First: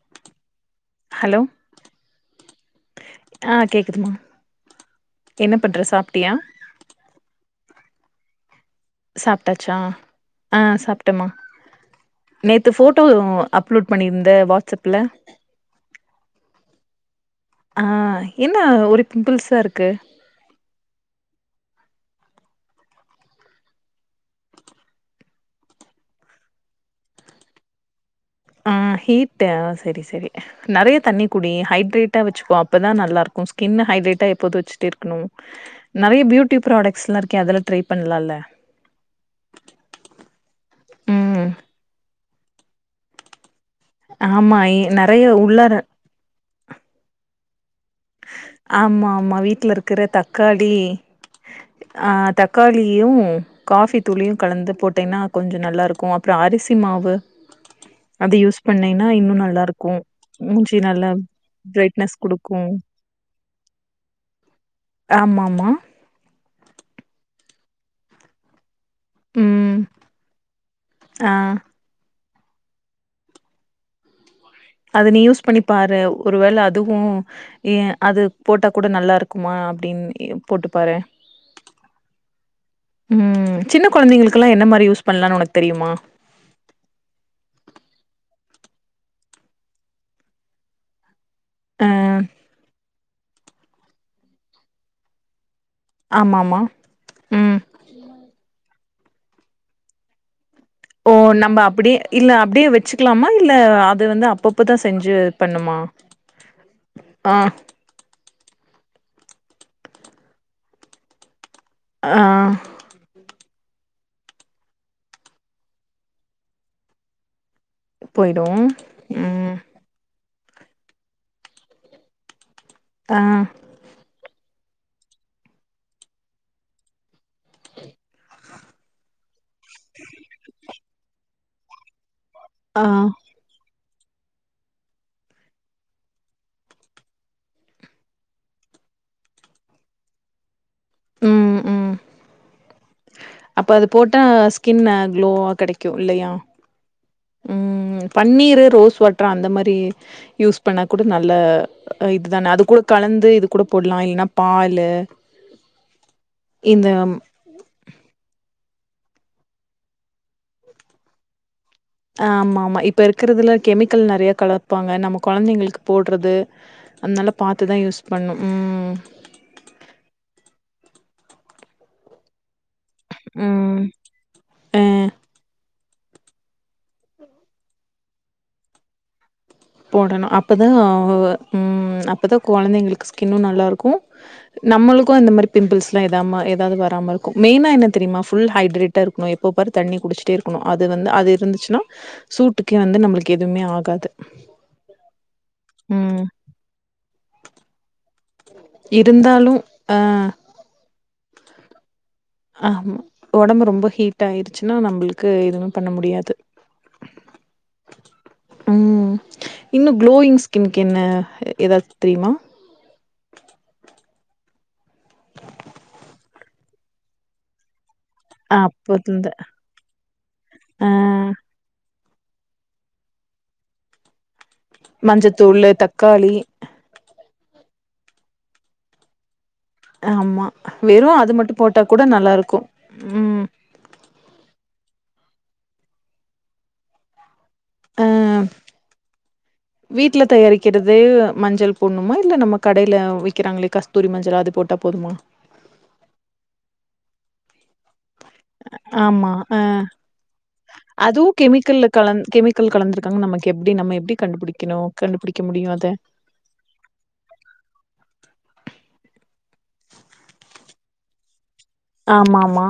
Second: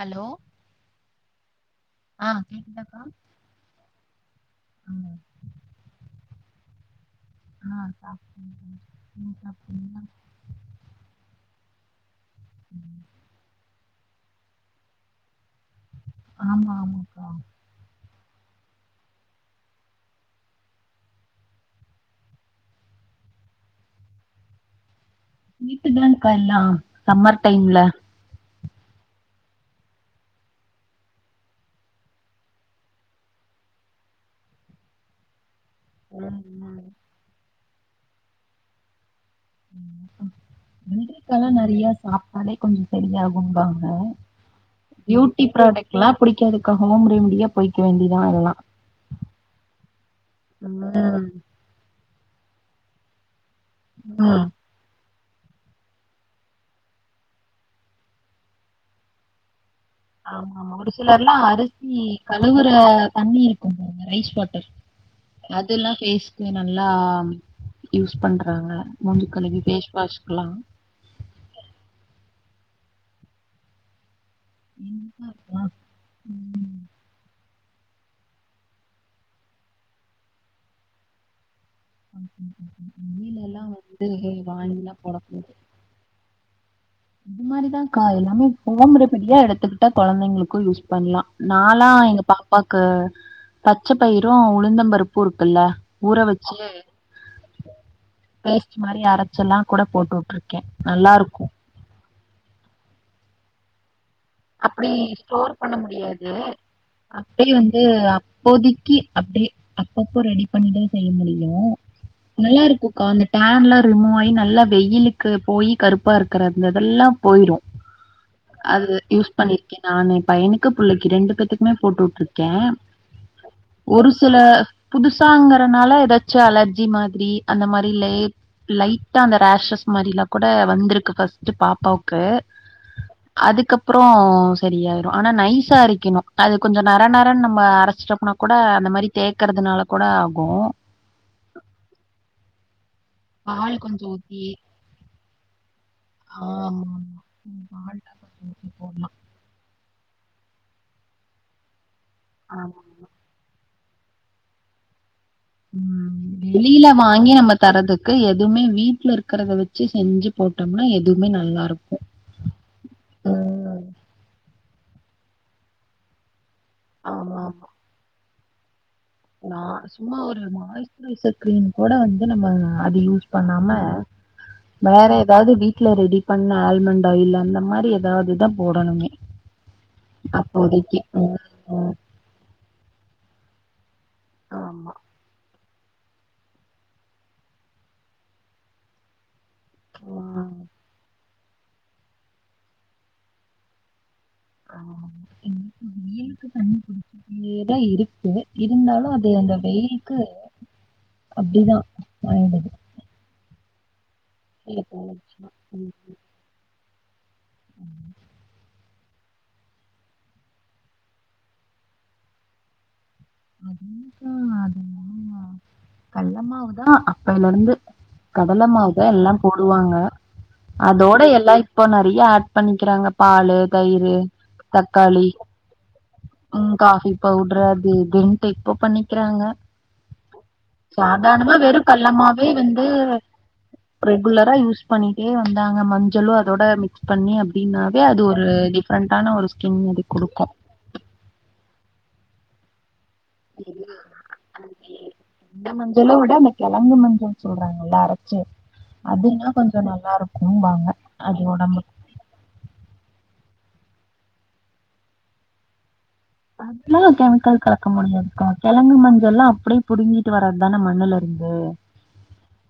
Hello hello அ கேக்குதா அ கேக்குதுமா என்ன பண்ற சாப்ட்டியா அ சாப் ம் ம் சாப்டாச்சா நேத்து போட்டோ அப்லோடு பண்ணிருந்த வாட்ஸ்அப்ல ஆமா ஆமாக்கா ஆ என்ன ஒரு பிம்பிள்ஸா இருக்கு ஹீட்டுதாங்க்கா எல்லா சம்மர் டைம்ல ஆ ஹீட்ட சரி சரி நறைய தண்ணி குடி ஹைட்ரேட்டா வச்சிகோ அப்ப தா நல்லருக்கு ஸ்கின்ன ஹைட்ரேட்டா எப்போது வச்சிட்டே இருக்கணு நறைய பியூட்டி ப்ராடக்ட்ஸ்ல்லா இருக்கே அதெல்லா ட்ரை பண்லால ம்கும் வெண்டக்காலா ம் நறையா சாப்ட்டாலே கொஞ்சோ சரியாகுங்கா அ ஆமா எ நெறைய பியூட்டி உள்ளார பராடெக்ட்லா புடிக்காதுக்கா ஹோம் ரெமிடியே போய்க்க வேண்டிதா ஆமா ஆமா வீட்ல இருக்குற தக்காளி ம் அ தக்காளியு காஃபி தூளுயு ம் கலந்து போட்டேன்னா கொஞ்சோ நல்லா இருக்கு அப்றோ அரிசி மாவு அத யூஸ் பண்ணேனா இன்னு நல்லா இருக்கு ஆமா மூஞ்சி ஒரு சிலர்லா அரிசி குடுக்கு கழுவுற தண்ணி கழுவுராங்க ரைஸ் வாட்டர் ஆமாமா அதெல்லா ஃபேஸ் நல்லா யூஸ் பண்றாங்க மூஞ்சுக்கழுவி ஃபேஸ் வாஷ்க்குலா அ அது நீ எங்க யூஸ் பண்ணி இருக்கலாம் பாரு ஒரு வேள அதுவு ஏ அது போட்டா கூட நல்லா இருக்குமா அப்டின் போட்டு பாரு ஒகேக்கா ஓகேக்கா ம் இனிமேல்லா வந்து வாங்கிலா போட முடியாது எம்மா இது மாரிதாக்கா எல்லாமே ஹோம் ரெமிடியா எடுத்துக்கிட்டா கொழந்தைங்களுக்கு யூஸ் பண்லா ஆ நாலா எங்க பாப்பாக்கு பச்ச பயிரு உளுந்தம்பருப்பு இருக்குல்ல ஊற வச்சு ஆமாமா ம் பேஸ்ட்டு மாரி அரச்சு எல்லா கூட போட்டு வுட்டுருக்கே ஓ நம்ப அப்புடே இல்ல அப்டே வச்சுக்கலாமா இல்ல அது வந்து அப்பப்பதா அப்டி செஞ்சு ஸ்டோர் பண்ண பண்ணுமா முடியாது அ ஆ [unintelligible] வந்து அது அப்போதிக்கு அப்டே அப்பப்போ ரெடி பண்ணிதா செய்ய முடியு ஆ நல்லா இருக்குக்கா அந்த டான்லா ரிமூவ் ஆயி நல்லா வெயிலுக்கு போய் கருப்பா இருக்குற அந்த இதெல்லா போயிரு போயிடு யூஸ் ம் பண்ணியிருக்கே நானு எ பையனுக்கு புள்ளைக்கு இரண்டு பேத்துக்குமே போட்டுவுட்டிருக்கே அ ஒரு சில புதுசாங்கறனால எதாச்சு அலர்ஜி மாதிரி அந்த மாரிலே லைட்டா அந்த ரேஷஸ் மாரிலா கூட வந்திருக்கு ஃபஸ் ட்டு பாப்பாவுக்கு அ அதுக்கப் புறோ சரியாயிரு ஆனா நைஸா அரைக்கணு அது கொஞ்சோ நர நரன்னு நம்ம அரைச்சுட்டோம்னா கூட அந்த மாரி தேக்கறதுனால கூட ஆகூ ம் ம் அப்போ பால் அது கொஞ்சம் போட்டா ஸ்கின்ன க்ளோவா கெடைக் ஆமா ம் பன்னீரு ரோஸ் வாட்ரு அந்த மாரி யூஸ் பண்ணா கூட நல்ல இதுதான அது ஆமா. கூட கலந்து இது கூட போட்லா இல்லன்னா பாலு ம் இந்த வெளியில வாங்கி நம்ம தரதுக்கு எதுவுமே வீட்ல இருக்குறத வெச்சு செஞ்சு போட்டோம்னா எதுமே நல்லாருக் ஆ ஆமா ஆமா இப்ப இருக்கறதுல கெமிக்கல் நறைய கலப்பாங்க நம்ம கொழந்தைங்களுக்கு போட்றது அத்னால பாத்துதா யூஸ் பண்ணும் ம் நா சும்மா ஒரு மாய்ஸ்ட்ரைஸர் க்ரீம் கூட வந்து நம்ம அது யூஸ் பண்ணாம ம் ஆ வேற எதாவ்து வீட் வீட்ல ரெடி பண்ண ஆல்மண்ட் ஆயில் அந்த மாரி எதாவ்து தா போடணுமே போடணு அப்பதா அப்போதைக்கு. ம் ம். அப் அப்பதா கொழந்தைங்களுக்கு ஸ்கின்னு நல்லா இருக்கூ ஆமா. நம்மளுக்கு அந்த மாரி பிம்பள்ஸ்லா எதாம எதாவ்து வராம இருக்கூ மெயினா என்ன தெரியுமா ஃபுல் ஹைய்ட்ரேட் டா இருக்குணு எப்போ பாரு தண்ணி குடிச்சிட்டே ம். இருக்குணு அது வந்து அது இருந்துச்சுன்னா சூட்டுக்கே வந்து நம்மளுக்கு எதுமே ஆகாது ம் ம் தண்ணி குடிச்சுட்டே தா இருக்கு இருந்தாலு அது அந்த வெயில்க்கு அப்டிதா ஆமா ஒடம்பு ரொம்ப ஹீட் ஆயிருச்சுன்னா நம்பளுக்கு எதுமே பண்ண முடியாது ம் ம் இன்னும் க்ளோயிங் ஸ்கின்கு என்ன ஏதாச்சு தெரியுமா [unintelligible] அது கல்லமாவு தா அப்பய்ல இருந்து கடலமாவு தா அப்போதுந்த எல்லாம் போடுவாங்க ஆ அதோட எல்லா இப் ப்ப நறைய ஆட் பண்ணிக்கிறாங்க பாலு தயிரு மஞ்சத்தூளு தக்காளி ம் காஃபி பவுட்ரு அது இதுண்டு இப்போ பண்ணிக்கிறாங்க ஆமா வெறு அது மட்டு சாதாரனமா வெறு போட்டா கூட கல்லமாவே நல்லாருக்கு வந்து ம் ரெகுலரா யூஸ் பண்ணிட்டே வந்தாங்க மஞ்சளு அதோட மிக்ஸ் பண்ணி அப்டின்னாவே அ அது ஒரு டிஃப்ரண்டான ஒரு ஸ்கின் உங்ளுக்கு கொடுக்கூ கெடுதே மஞ்சள் போட்ணுமா இல்ல நம்ம கடைல விக்கிறாங்களே கஸ்தூரி மஞ்சள் அது போட்டா போதுமா அந்த மஞ்சள விட அந்த கெழங்கு மஞ்சள்னு சொல்றாங்கல்ல அர ச்சி ஆமா அதுன்னா அ கொஞ்ச நல்லாருக்கும் பாங்க அது ஒடம்புக் களந் கெமிக் கல் கலந்திருக்காங்க நமக்கு எப்டி நம்ம எப்டி கண்டுபுடிக்கணு கண்டுபுடிக்க முடியு அத அதுலயு கெமிக்கல் கலக்க முடியாதுக்கா கெழங்கு மஞ்சள்ல்லா அப்புடியே புடிங்கிட்டு வர்றதுதான மண்ணுலருந்து ஆமா ஆமா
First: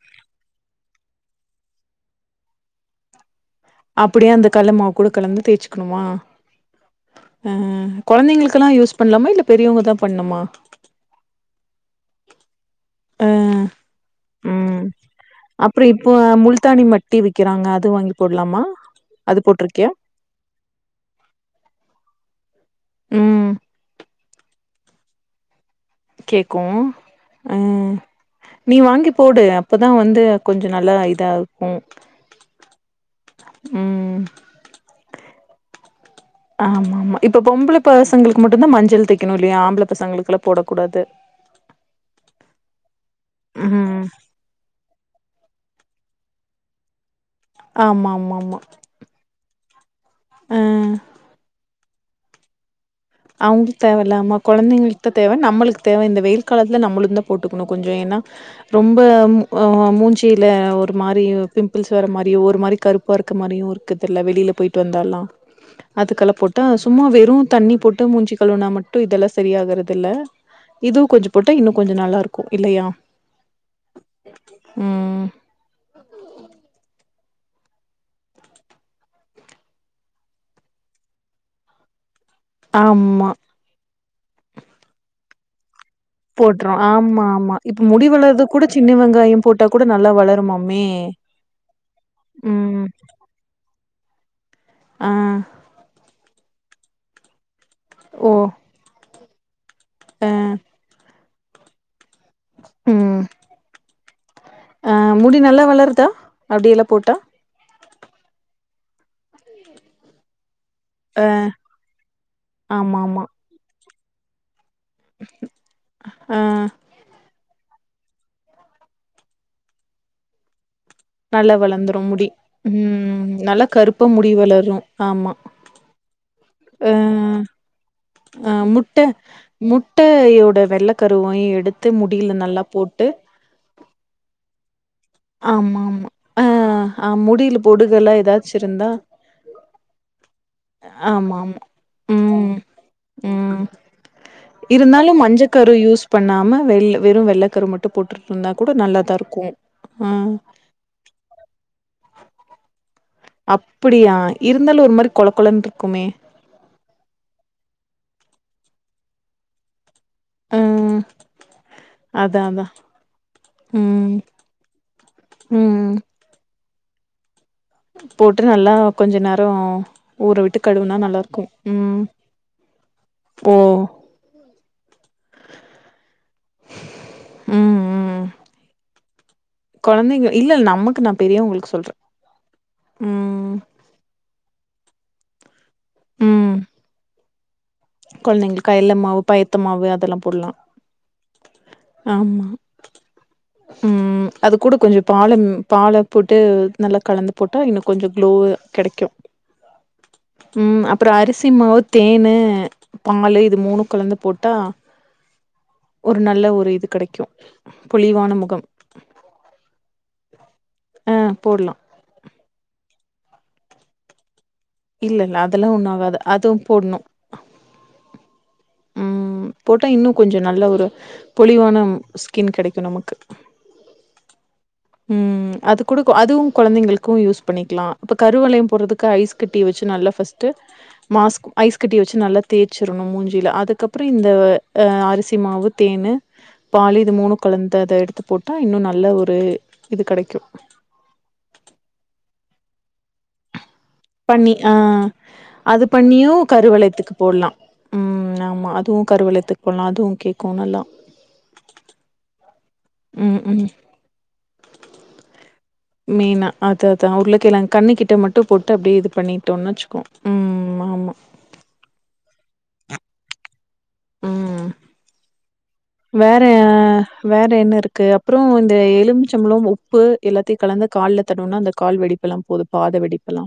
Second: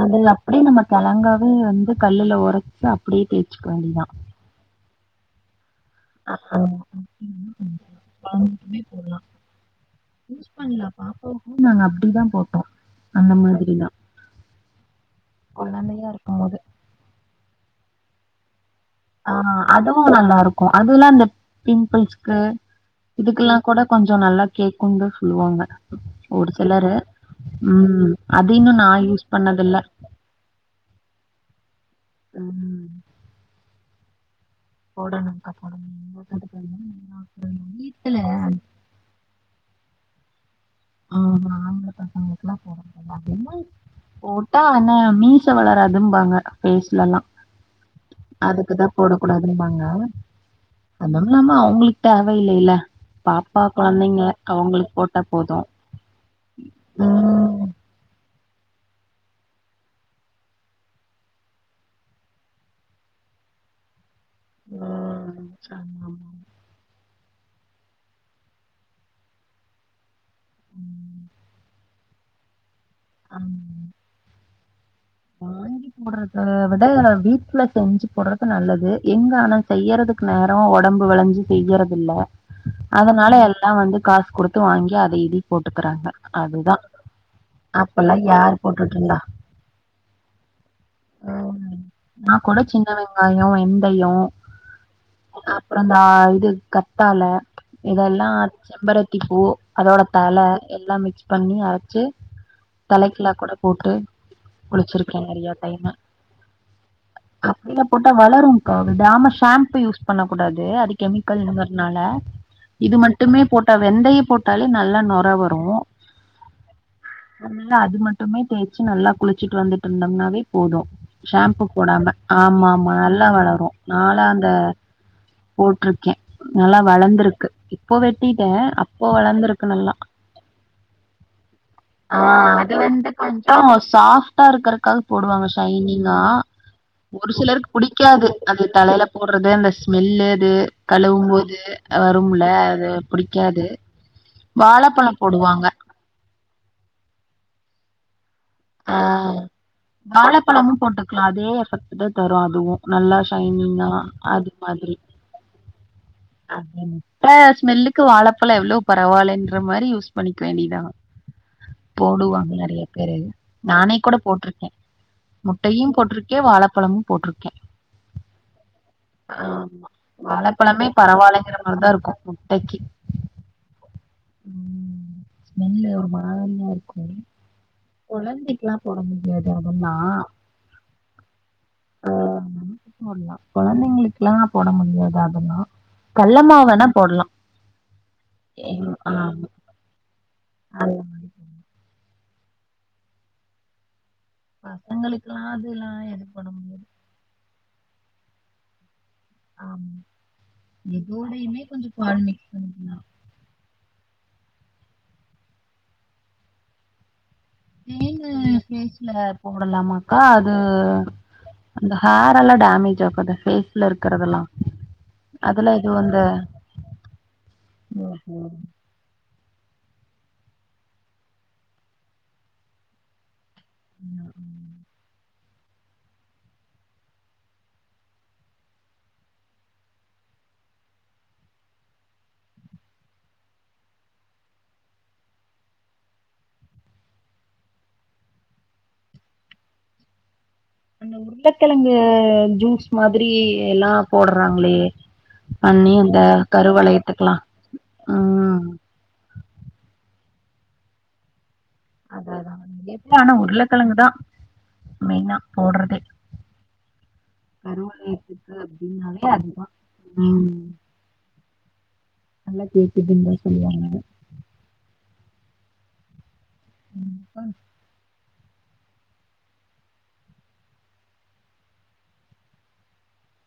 அதுல அப்டியே நம்ம கழங்காவே வந்து கல்லுல ஒரச்சு அப்டியே தேச்சுக்கவேண்டியதா அப்டியே அந்த கல்ல மாவு கூட கலந்து தேச்சு கனுமா ஆஹ் அ கொழந்தைங்களுக்கல்லா குழந்தைக்குமே யூஸ் பண்லாமா இல்ல பெரியவங்க தா பண்ணுமா பாப்பாவுக்கு நாங்க அப்டிதா போட்டோ அ ம் அப்புறொ குழந்தையா இப்போ இருக்கும் போது மூல்தானி மட் டி விக்கிறாங்க அது வாங்கி போட்லாமா ஆ அது போட்ருக்கியா அதுவு நல்லா இருக்கூ அதுல்லா இந்த பிம்பிள்ஸ்கு ம் இதுக்கெல்லா கூட கொஞ்சொ நல்லா கேக்குனு தா சொல்லுவாங்க ஒரு கேக்கூ சிலரு அ உம் அது நீ இன்னும் நான் வாங்கி யூஸ் போடு பண்ணதில்ல அப்பதா வந்து கொஞ்ச நல்லா இதா இருக்கு உம் ம் ம் போடணுங்க்கா பணமு ஆமா ஆமா இப்ப பொம்புள பசங்களுக்கு மட்டுந்தா மஞ்சள் தேக்கணு இல்லையா ஆம்பள பசங்களுக்குல்லா போடக் கூடாது ஆ, ஆம்பளை பசங்களுக்குலாம் ம் போட்டா ஆனா மீச வளராது இதும் பாங்க பேஸ்லல்லா ஆமா ஆமா ஆமா அதுக்குதா போடக்கூடாது பாங்க அ அதுவும் இல்லாம அவுங்களுக்கு தேவையில்லைல்ல அவுங்களுக்கு தேவ இல்லாம கொழந்தைங்கள்ட்ட போட்டா தேவ போதும் நம்மளுக்கு தேவ இந்த வெயில் காலத்துல நம்மளுக்கு தா உம் போட்டுக்கணு கொஞ்ச ஏன்னா ரொம்ப அ மூஞ்சியில ஒரு மாரி பிம்பிள்ஸ் வர மாரியோ ஒரு மாரி கருப் பாருக்க மாரியு இருக்குதுல்ல வெளியில பொயிட்டு வந்தால்லா உம் ஆமா, ஆமா. அதுக்கெல்லா போட்டா சும்மா வெறு தண்ணி போட்டு ட்டு மூஞ்சிக் கழுவினா மட்டு இதெல்லா சரி ஆகுறதில்ல இதுவு உம், கொஞ்ச போட்டா இன்னும் கொஞ்ச நல்லா இருக்கு இல்லையா அம் ம் போட்றத விட வீட்ல செஞ்சு போட்றது நல்லது எங்க ஆனா செய்யறதுக் க்கு நேரோ ஒடம்பு வளஞ்சு செய்யுறதில்ல ஆமா அதுனால எல்லா வந்து காசு குடுத்து வாங்கி அத இதியு போட்டுக்குறாங்க போட்றோ ஆமா ஆமா இப்ப முடி வளர்து யார் கூட போட்டுட்டு சின்ன இருந்தா வெங்காயம் போட்டா கூட நல்லா வளரும்மாமே நா கூட சின்ன வெங்காயோ வெந்தயோ ஆ அப்பறோ இந்தா இது கத்தால இதெல்லா ஓ செம்பருத்தி பூ அதோட அ தல எல்லா மிக்ஸ் பண்ணி அரச்சு ம் தலைக்கிலா கூட போட்டு ஆ குளிச்சிருக்கே முடி நல்லா வளருதா அப்டியெல்லா போட்டா அப்டில்ல போட்டா வளருங்க்கா விடாம ஷாம்பு யூஸ் பண்ண கூடாது அது கெமிக்கல் இருந்தொர்னால இது ஆமாமா மட்டுமே போட்ட வெந்தைய போட்டு டாலே நல்லா நொற வரு ஆ அதுனால அது மட்டுமே தேய்ச்சு நல்லா குளிச்சிட்டு வந்துட்டு இருந்தோம்னாவே போது நல்லா ஷாம்பு வளந்துரு போடாம முடி ஆமா ஆமா நல்லா ம் வளரும் கருப்பா நாலா முடி அந்த வளரு ஆமா போட்டிருக்கே நல்லா ஆ வளந்துருக்கு இப்போ வெட்டிட்டே ஆ முட்ட அப்போ வளந்துருக் முட்டையோட வெள்ளக் கருவையு எடுத்து முடியில நல்லா போட்டு ஆமா ஷாப்டா இருக்கற்காக போடுவாங்க ஆமாமா ஷைனிங்கா ஆ ஆ ஒரு முடில சிலருக்கு பொடுகெல்லா புடிக்காது ஏதாச்சு அதுல இருந்தா தலையில போட்றது அந்த ஸ்மெல்லு அது கழவும்போது ஆமாமா வரும்ல ம் அதுல ம் புடிக்காது வாழப்பழோ போடுவாங்க இப்ப நாம வெல் வெறும் வெள்ளக்கரு மட்டு போட்டுட்டு இருந்தா கூட நல்லாதா இருக்கு ஆ வாழைப்பழமு போட்டுக்கலா அதே எஃபெக்ட் தா தரு அதுவு நல்லா ஷைனிங்கா அப்புடியா அது இருந்தாலும் ஒரு மாரி கொழ கொழன்னு இருக்குமே முட்ட ஸ்மெல்லுக்கு வாழப்பழோ எவ்ளோ பரவாயில்லைன்ற மாரி யூஸ் பண்ணிக்க ஆ வேண்டியதா அதா போடுவாங்க அதா நெறையா பேரு நானே ம் கூட போட்ருக்கே முட்டையு ம் போட்ருக்கே வாழப்பழமு போட்ருக்கே போட்டு நல்லா கொஞ்ச நேரோ ஊற விட்டு வாழைப்பழமே கழுவுனா நல்லாருக்கு பரவாயில்லைங்கிற மாரிதா ம் இருக்கு முட்டைக்கி ஓ ம் ஸ்மெல்லு ஒரு மார் ம் ம் கொழந்தைக்கெல்லா போட முடியாது அதல்லா கொழந்தைங்க இல்ல நமக்கு நா பெரியவங்களுக்கு சொல்றே ஆ போட்லா ம் கொழந்தைகளுக்கு க்குல்லா போட முடியாது அதல்லா ம் கல்லமாவு வேணா போட்லா த்தமாவே அதெல்லா போட்லா அந் ஆமா ம் அது கூட கொஞ்ச பாலு பசங்களுக்கெல்லாம் அதெல்லாம் பால எது போட்டு பண்ண முடியாது. நல்லா கலந்து போட்டா இன்னு கொஞ்சோ க்ளோ கெடைக்கு ஆம் ம் அப்புறோ அரிசி மாவு பால் தேனு மிக்ஸ் பண்ணிக்கலாம். பொங்கலு இது மூணு குலந்து போட் டா ஒரு நல்ல ஒரு இது கடைக்கு புள்ளைங்க ஃபேஸ்ல போடலாமாக்கா அது ஆ போட்லா அந்த ஹேர் எல்லா டேமேஜ் ஆகுதா ஃபேஸ்ல இருக்கரதெல்லா இல்ல இல்ல அதெல்லா ஒண்ணு ஆகாது அதுவு போட்ணு ஒஹோ ம் போட்டா இன்னு கொஞ்சொ நல்ல ஒரு பொலிவான ஸ்கின் கெடைக்கு நமக்கு இன்னா ஆ ம் அது கூட அதுவு கொழந்தைங்களுக்கு யூஸ் பண்ணிக்லா இப்ப கருவலையம் போடுறதுக்கு ஐஸ் கட்டி வெச்சு நல்லா ஃபஸ்டு மாஸ்க் ஐஸ் கட்டி வச்சு நல்லா தேச்சிடணு மூஞ் சில அதுக்கப்புறோ இந்த அ அரிசி மாவு தேனு பாலு இது மூணு கலந்து அத எடுத்து போட்டா இன்னு நல்ல ஒரு இது கடைக்கு அந்த உருளைக்கெழங்கு ஜூஸ் மாதிரி எல்லா பண்ணி ஆ அது அந்த பண்ணியு கருவளயத்துக்கு கருவளையத்துக்கலாம். போட்லா ம் ஆமா அதுவு கருவளையத்துக்கு போட்லா அதுவு கேக்கு நல்லா அதா அதா வெப்பெ ஆனா ம் ம் உருளைக்கெழங்கு தா மெயினா போடுறதே. மெயினா அது அதா உருளைகெளங்கு கண்ணு கிட்ட மட்டு கருவளையத்துக்கு போட்டு அப்டியே இது அப்படின்னாலே பண்ணிட்டோனு அதுதான். வச்சுக்கோ ம் ஆமா நல்லா கேக்குதுன் தா சொல்லுவாங்க ஆமா வேற ம் அப்ப, வேற என்ன இருக் க்கு அப்புறோ இந்த எலுமிச்சபள உப்பு எல்லாத்தையு கலந்து கால்ல தடவுனா அந்த கால் வெடிப்பெல்லா போது பாத வெடிப்பெலா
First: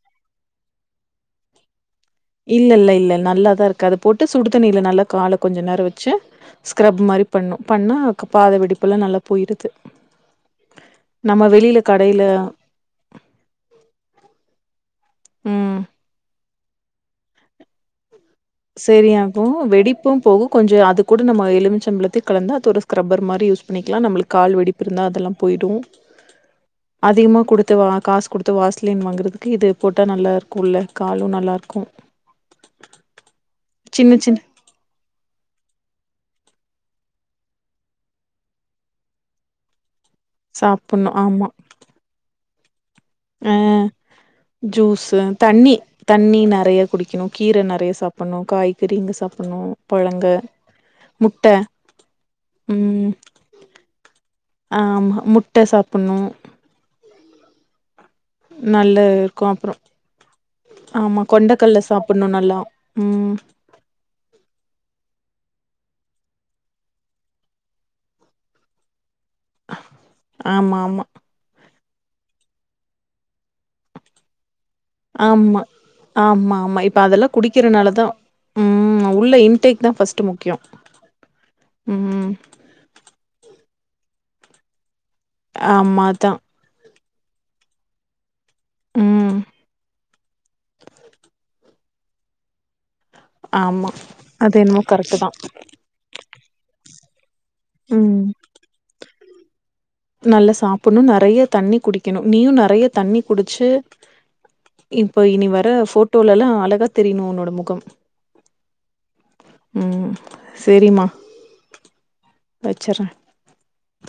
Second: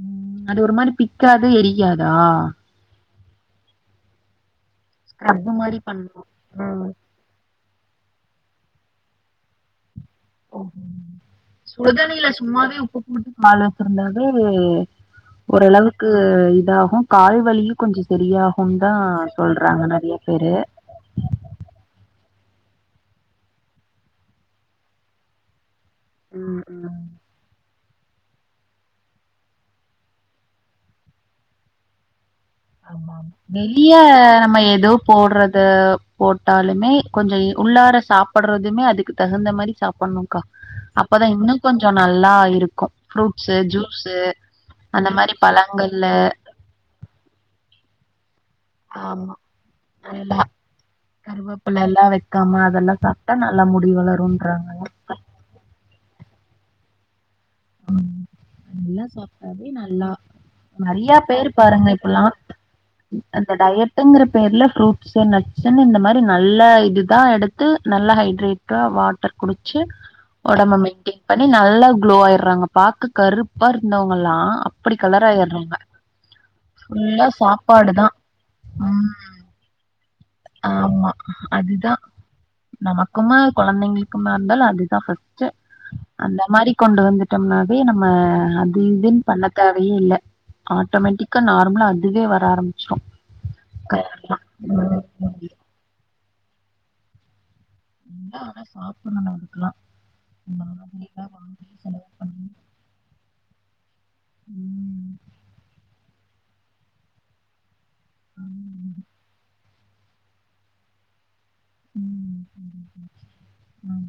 ம் அது ஒரு மாரி பிக்காது எரியாதா இல்ல இல்ல இல்ல நல்லாதா இருக்கு அத போட்டு சுடுதண்ணியில நல்லா கால ஸ்க்ரப் கொஞ்ச மாரி நேர வெச்சு பண்ணு ம் ஸ்கிரப் மாரி பண்ணு பண்ணாகு பாத வெடிப்பெல்லா நல்லா போயிறுது ஓஹோ. நம்ம வெளியில கடையில கால வெச்சிருந்தாலே ம். ஓரளவுக்கு இதாகு கால் வலியு கொஞ்ச செரியா செரியாகு வெடிப்பு போகு கொஞ்ச அது கூட நம்ம எலுமிச்சம்பளத்த கலந்து அது ஒரு ஸ்க்ரப்பர் மாரி யூஸ் பண்ணிக்கிலா நம்ளுக்கு கால் வெடிப்புருந்தா அதெல்லா போயிடு ம் ம் அதிகமா குடு த்துவாங்னா காசு கொடுத்து வாஷ்லின் வாங்குறதுக்கு இது போட்டா நல்லா இருக்கு உள்ள காலு நல்லா இருக்கு வெளிய சின்ன சின்ன நம்ம ஏதோ போடுறத போட்டாலுமே கொஞ்ச இ உள்ளார சாப்புடுறதுமே அதுக்கு தகுந்த மாரி சாப்புட்ணு கா சாப்புட்ணும். அப்பதா ஆமா. இன்னு கொஞ்சொ நல்லா இருக்கு ஆ ஃப்ரூட்ஸு ஜூஸ் அந்த ஜூஸ்ஸு மாரி தண்ணி பழங்கள்ல தண்ணி நெறைய குடிக்கணு கீர நெறைய சாப்பிட்ணு காய்கறிங்க ஆமா சாப்பிட்ணு பழங்க நல்லா முட்ட கருவேப்பில எல்லா வெக்காம அதெல்லா ம். சாப்ட்டா நல்லா முடி வளருன்றாங்க ஆமா முட் ட சாப்புட்ணு ம் நல்லா இருக்கு சாப்ட்டாவே அப்புறொ நல்லா நெறைய பேரு பாருங்க சாப்புட்ணு இப்பல்லாம நல்லா ம் அந்த டயட் டுங்குற பேர்ல ஃப்ரூட்ஸ் நட்சுன்னு இந்த மாரி நல்ல இதுதா எடுத்து நல்லா ஹைட்ரேட்டா வாட் டர் குடிச்சு ஒடம்ப ஆமா ஆமா மெயின்டெயின் பண்ணி நல்லா க்ளோ ஆயிரு றாங்க பாக்க கருப்பா இருந்தவங்கல்லா அப்டி கலர் ஆம்மா ஆயிடுறாங்க ஆம்மா ஆமா இப்ப ஃபுல்லா அதெல்லா சாப்பாடுதா குடிக்கிறதுனாலதா ம் உள்ள இன்டேக்தா ஃபர்ஸ்ட்டு முக்கிய ஆமா அதுதா நமக்குமா குழந்தைங்களுக்குமா இருந்தாலு அதுதா ஃபர்ஸ்ட் டு ஆமா அதா அந்த மாரி கொண்டு வந்துட்டோம்னாவே நம்ம அது இதுன்னு ம் பண்ண தேவையே இல்ல ஆட்டோமெட்டிக்கா நார்மலா அதுவே வர ஆரம்பிச்சிரு ஆமா அது என்னமோ கரெக்ட் தா ம் என்னானா சாப்ட் றானு நமக்குளா நல்லா சாப்பிட்ணு நெறைய தண்ணி குடிக்கணு பண்ணி நீயு நெறைய தண்ணி குடிச்சு ம் இப்ப இனி வர போட்டோலல்லா அழகா தெரியணு உன்னோட முகம் அ உ ஹூ ம் ம் செரிமா வெச்சுறே அ ம்